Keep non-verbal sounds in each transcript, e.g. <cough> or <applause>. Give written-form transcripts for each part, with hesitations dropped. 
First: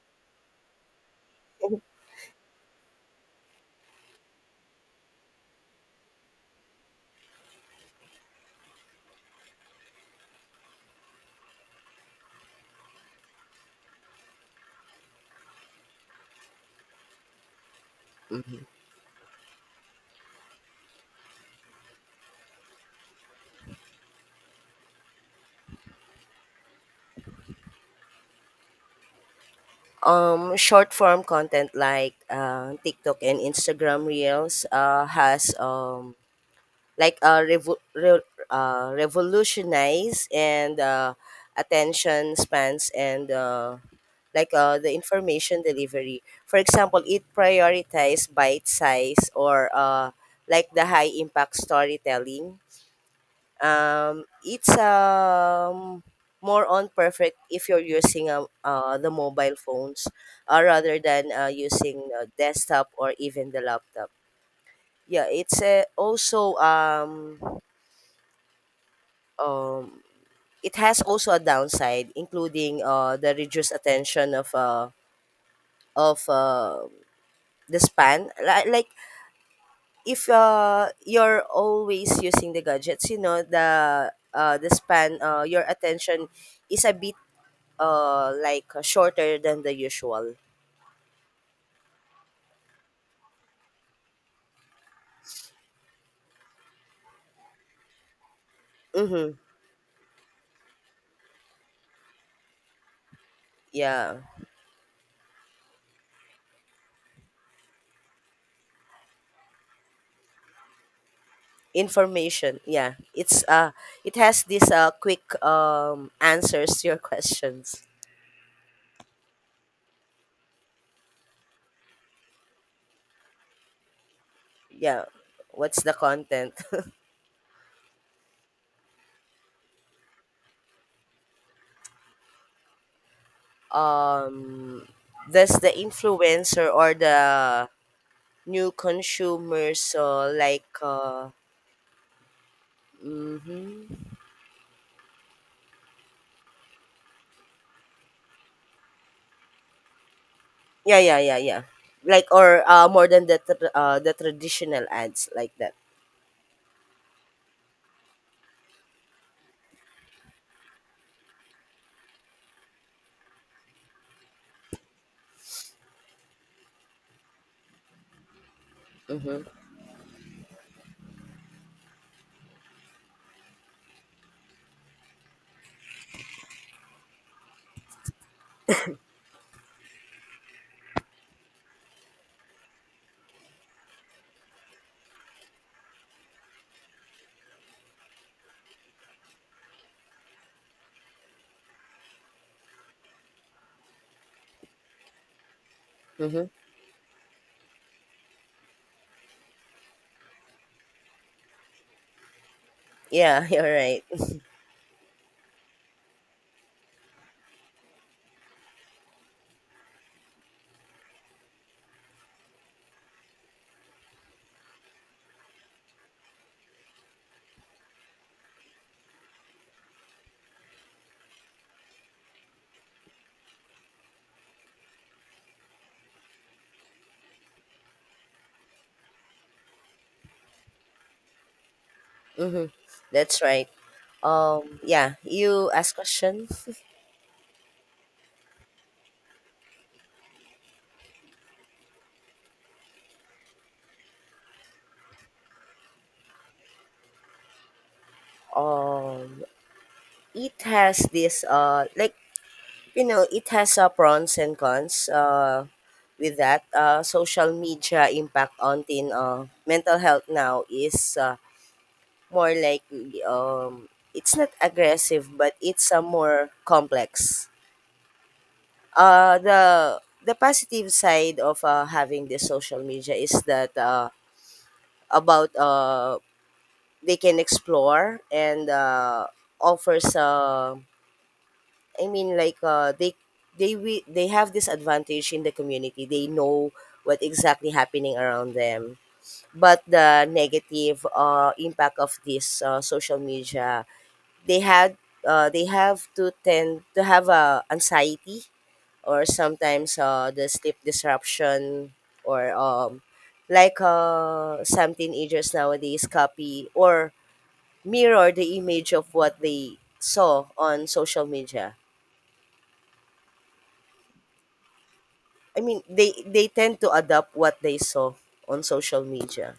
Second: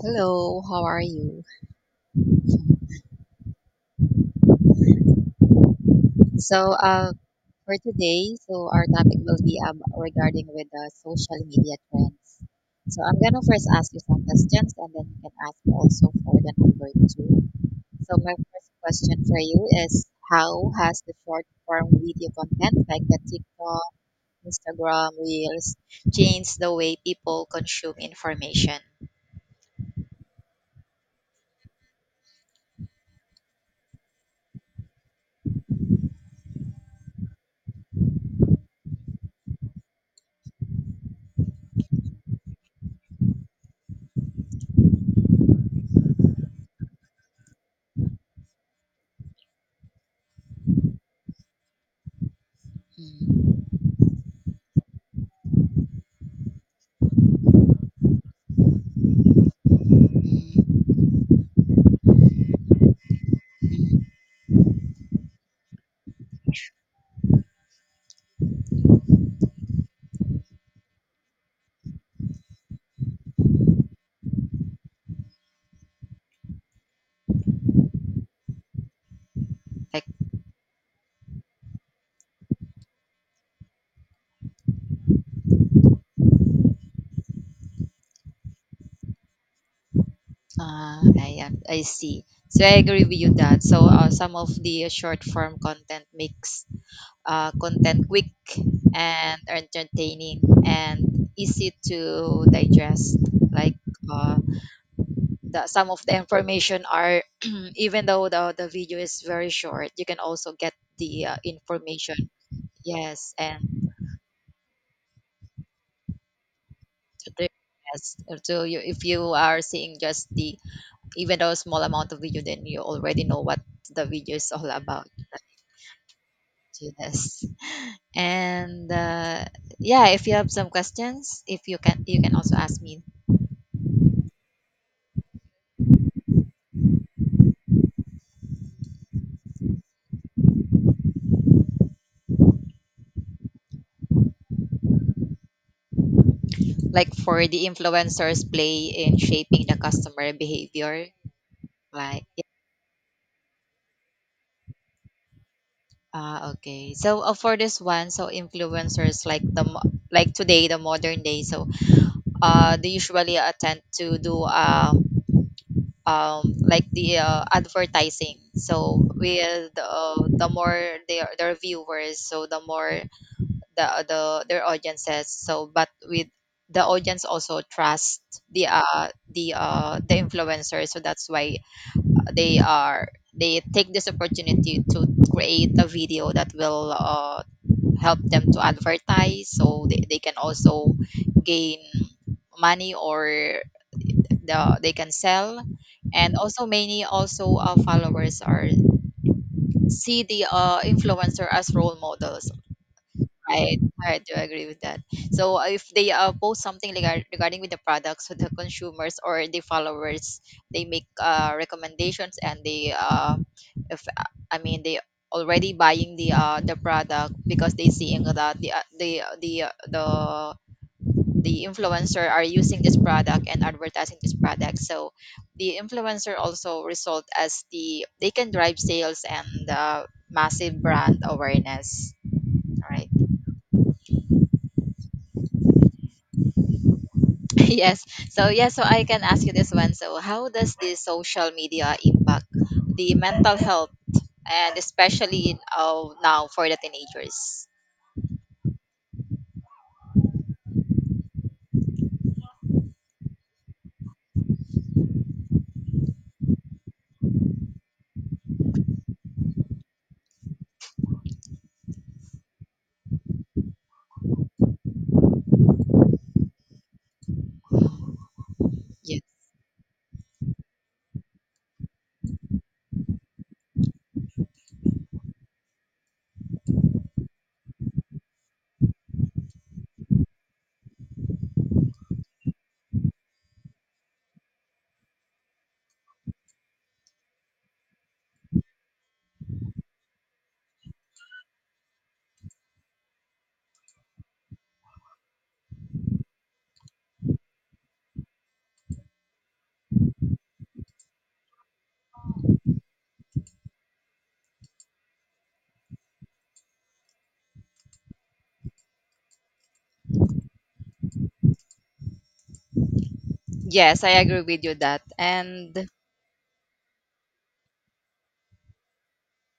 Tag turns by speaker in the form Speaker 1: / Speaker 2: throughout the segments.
Speaker 1: Hello, how are you? So, uh, for today, our topic will be regarding with the social media trends. So, I'm gonna first ask you some questions, and then you can ask me also for the number two. So, my
Speaker 2: Mhm.
Speaker 1: first question for you is, how has the short form video content like the TikTok, Instagram Reels changed the way people consume information?
Speaker 2: Short form content like TikTok and Instagram Reels has like uh, revo- re- revolutionized and attention spans and like the information delivery. For example, it prioritizes bite size or like the high impact storytelling.
Speaker 1: Hmm.
Speaker 2: It's More on perfect if you're using the mobile phones rather than using desktop or even the laptop. Yeah, it's also um, it has also a downside, including the reduced attention of the span. Like if you're always using the gadgets, you know the span, your attention is a bit shorter than the usual.
Speaker 1: Ah, ayan, I see. So I agree with you that. Some of the short form content makes content quick
Speaker 2: Mm-hmm.
Speaker 1: and entertaining and easy to digest. Like
Speaker 2: Yeah.
Speaker 1: uh, some of the information are, <clears throat> even though the video is very short, you can also get the information.
Speaker 2: Information. Yeah.
Speaker 1: Yes,
Speaker 2: It's
Speaker 1: and
Speaker 2: it has these quick answers to your <laughs>
Speaker 1: the-
Speaker 2: questions.
Speaker 1: yes. So you, if you are seeing just the even though small amount of video, then you already know what the video is all
Speaker 2: Yeah.
Speaker 1: about.
Speaker 2: What's the content? <laughs>
Speaker 1: Do this. And Yeah, if you have some questions, if you can, you can also ask me.
Speaker 2: Um does the influencer or the new consumers like mm-hmm.
Speaker 1: Like for the influencers' play in shaping the customer
Speaker 2: Yeah,
Speaker 1: behavior.
Speaker 2: yeah, yeah, yeah,
Speaker 1: Like,
Speaker 2: like or more than the traditional ads like that.
Speaker 1: ah, okay. For this one, so influencers like like today, the modern day. So they usually attend to do like the advertising. So
Speaker 2: Mm-hmm.
Speaker 1: with the more their viewers, so the more the the their audiences, so but with the audience also trust the influencer, so that's why they are they take this opportunity to create a video that will help them to advertise, so they can also gain money or they can sell, and
Speaker 2: Mm-hmm.
Speaker 1: also many also followers are see the influencer as role models.
Speaker 2: Yeah, <laughs> you're
Speaker 1: Right.
Speaker 2: right.
Speaker 1: Right, I do agree with that. If they post something regarding with the products, with the consumers or the followers, they make recommendations, and they if I mean they already buying the product because they seeing that the the influencer are using this product and advertising this product. So the influencer also result as the they can drive sales and massive brand awareness.
Speaker 2: Mm-hmm.
Speaker 1: Right.
Speaker 2: That's right. Yeah, you ask question.
Speaker 1: <laughs> Yes. So yeah, so I can ask you this one. So how does the social media impact the mental health, and especially now for the teenagers?
Speaker 2: Um, it has this like, you know, it has pros and cons. With that, social media impact on teen mental health now is more like um, it's not aggressive, but it's more complex.
Speaker 1: Yes.
Speaker 2: Uh, the the positive side of having this social media is that about they can explore and offers, I mean, like they have this advantage in the community. They know what exactly happening around them. But the negative impact of this social media, they had they have to tend to have anxiety or sometimes the sleep disruption or some teenagers nowadays copy or mirror the image of what they saw on social media.
Speaker 1: Yes, I agree with you that.
Speaker 2: I mean,
Speaker 1: And
Speaker 2: they tend to adopt what they saw on social media.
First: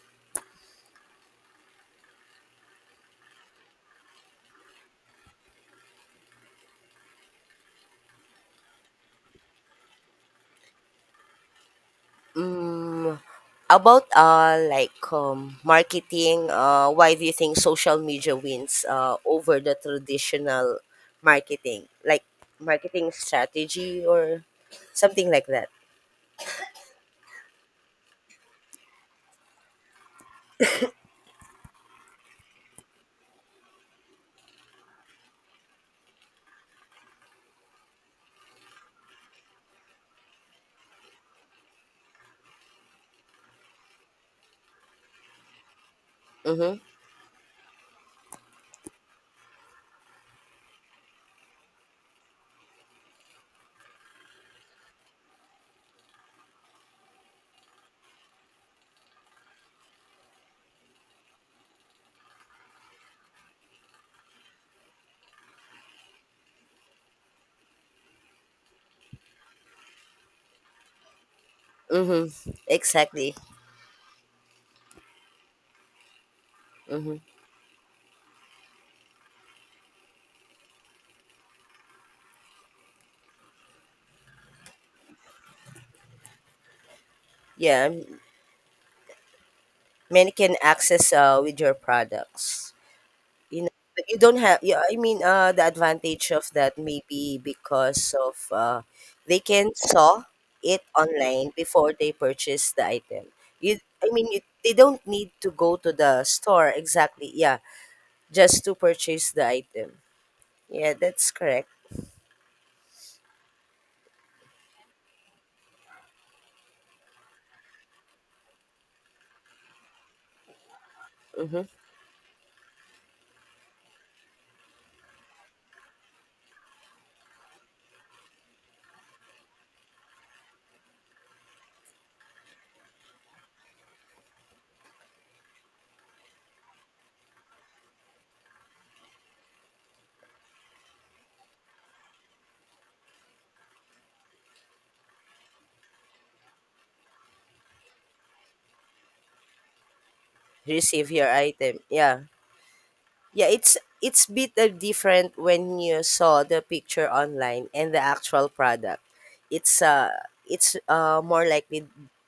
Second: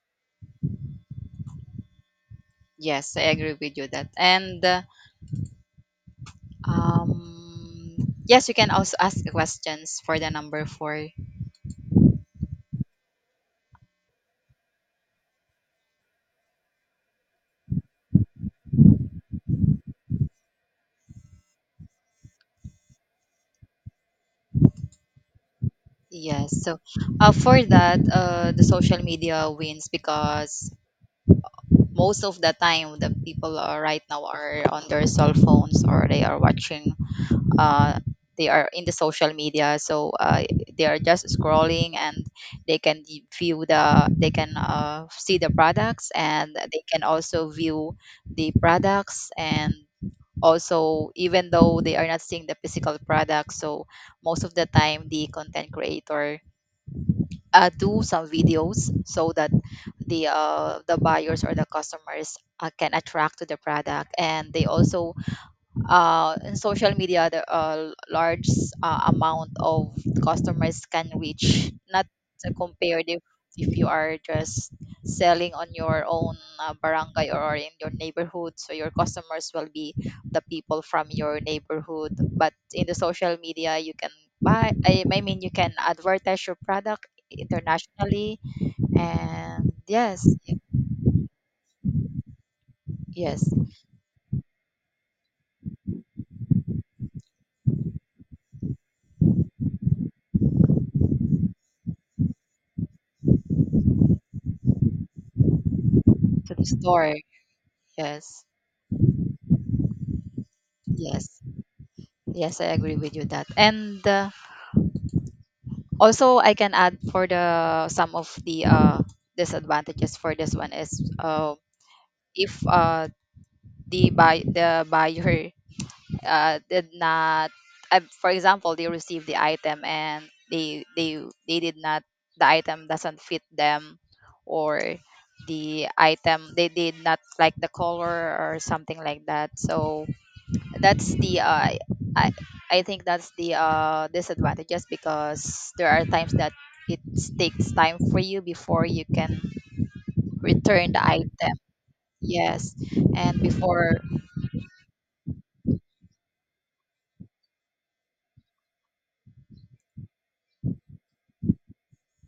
Speaker 1: yes, I agree with you that. And Yes, you can also ask questions for the number 4.
Speaker 2: Mm, about marketing, why do you think social media wins over the traditional marketing? Like marketing strategy or something like that.
Speaker 1: Yes. For that, the social media wins because most of the time the people are right now are on their cell phones, or they are watching uh they are in the social media, so they are just scrolling, and they can y- view the they can see the products, and
Speaker 2: Mhm.
Speaker 1: they can also view the products. And also, even though they are not seeing the physical product, so most of the time the content creator do some videos so that the buyers or the customers can attract to the product. And they also in social media the large amount of customers can reach, not
Speaker 2: Mhm.
Speaker 1: to compare
Speaker 2: Exactly.
Speaker 1: if you are just selling on your own
Speaker 2: Mhm.
Speaker 1: barangay, or in your neighborhood, so your customers will be the people from your neighborhood. But in the social media you can I mean you can advertise your product
Speaker 2: Yeah,
Speaker 1: internationally. And yes.
Speaker 2: many can access with your products.
Speaker 1: Yes.
Speaker 2: You know, but you don't have, yeah, I mean, the advantage of that may be because of they can saw it online before they purchase the item. You, I mean, you, They don't need to go to the
Speaker 1: To the
Speaker 2: store
Speaker 1: store.
Speaker 2: exactly. Yeah,
Speaker 1: Yes.
Speaker 2: just to purchase the item. Yeah,
Speaker 1: Yes.
Speaker 2: that's correct.
Speaker 1: Yes, I agree with you that. And Also I can add for the some of the disadvantages for this one is uh,
Speaker 2: Mm-hmm.
Speaker 1: if the buyer did not for example they received the item, and they they they did not the item doesn't fit them, or the item they did not like the color or something like that. So that's the I I think that's the disadvantages, because there are times that it takes time for you before you can return the
Speaker 2: Receive your
Speaker 1: item.
Speaker 2: item. Yeah.
Speaker 1: Yes, and
Speaker 2: Yeah, it's
Speaker 1: before
Speaker 2: it's bit different when you saw the picture online and the actual product. It's uh it's more likely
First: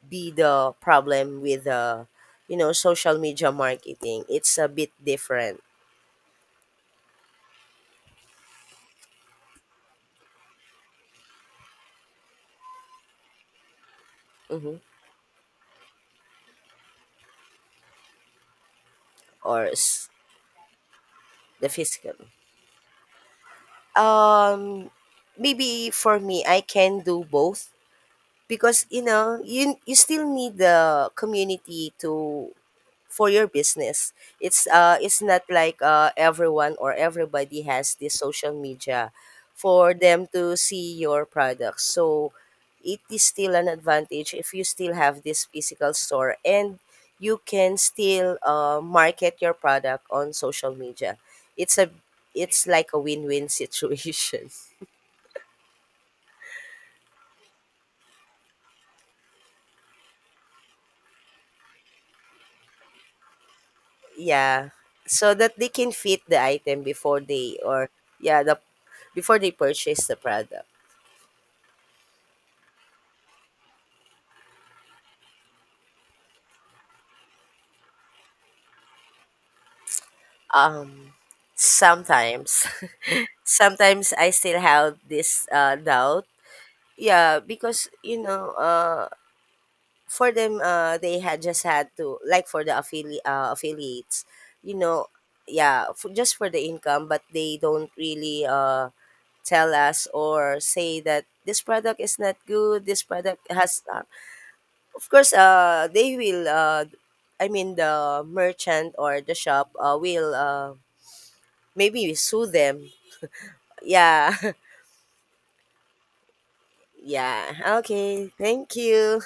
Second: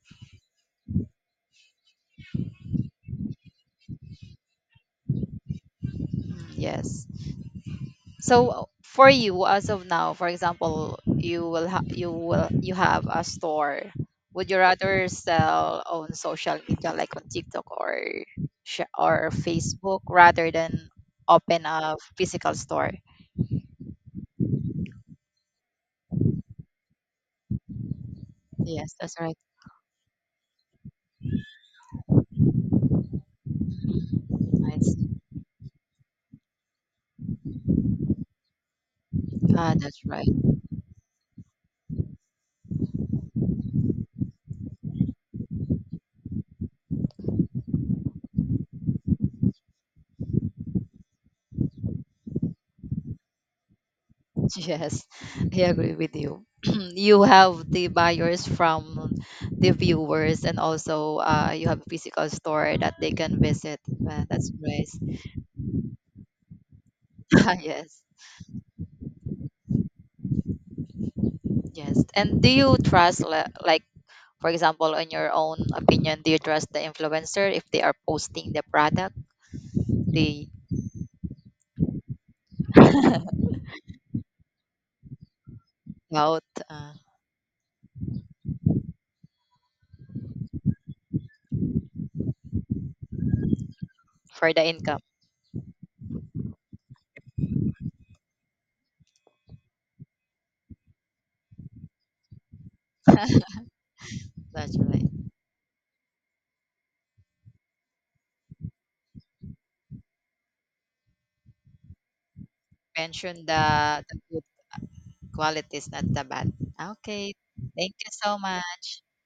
Speaker 2: be the problem with you know social media marketing. It's a bit different.
Speaker 1: mm, yes. So for you as of now, for example, you will you have a store. Would you
Speaker 2: Mm-hmm.
Speaker 1: rather sell on social media like on TikTok or or
Speaker 2: or
Speaker 1: Facebook
Speaker 2: s-
Speaker 1: rather than open
Speaker 2: the
Speaker 1: a
Speaker 2: physical.
Speaker 1: physical store?
Speaker 2: Um Maybe for me I can do both because
Speaker 1: Yes,
Speaker 2: you
Speaker 1: that's right.
Speaker 2: know you still need the community to for your business. It's
Speaker 1: I
Speaker 2: not like everyone or everybody has this social media
Speaker 1: ah,
Speaker 2: for
Speaker 1: that's
Speaker 2: them
Speaker 1: right. <laughs>
Speaker 2: to see your products. So it is still an advantage if you still have this physical store and you can still market your product on social media. It's a it's like a win-win situation.
Speaker 1: Yes, I agree with you. <clears throat> You have the buyers from the viewers, and also you have a physical store that they can visit.
Speaker 2: <laughs>
Speaker 1: Ah, that's
Speaker 2: Yeah,
Speaker 1: great.
Speaker 2: so that they can fit the item before they,
Speaker 1: <laughs>
Speaker 2: or
Speaker 1: Yes,
Speaker 2: yeah, the before they purchase the product.
Speaker 1: yes. And do you trust, like, for example, in your own opinion, do you trust the influencer if they are posting the product they
Speaker 2: Um, Sometimes.
Speaker 1: <laughs>
Speaker 2: <laughs> Sometimes I still have this doubt.
Speaker 1: out uh,
Speaker 2: Yeah, because you know, for them, they had just had to like for the affiliates,
Speaker 1: for the
Speaker 2: you
Speaker 1: income?
Speaker 2: know, yeah, for, just for the income, but they don't really tell us or say that this product is not good. This product has,
Speaker 1: That's right.
Speaker 2: of course, they will I mean the merchant or the shop will maybe sue them.
Speaker 1: Mention
Speaker 2: Yeah.
Speaker 1: the
Speaker 2: <laughs>
Speaker 1: quality is not that bad. Okay.
Speaker 2: Yeah.
Speaker 1: Thank you
Speaker 2: Okay.
Speaker 1: so
Speaker 2: Thank
Speaker 1: much.
Speaker 2: you.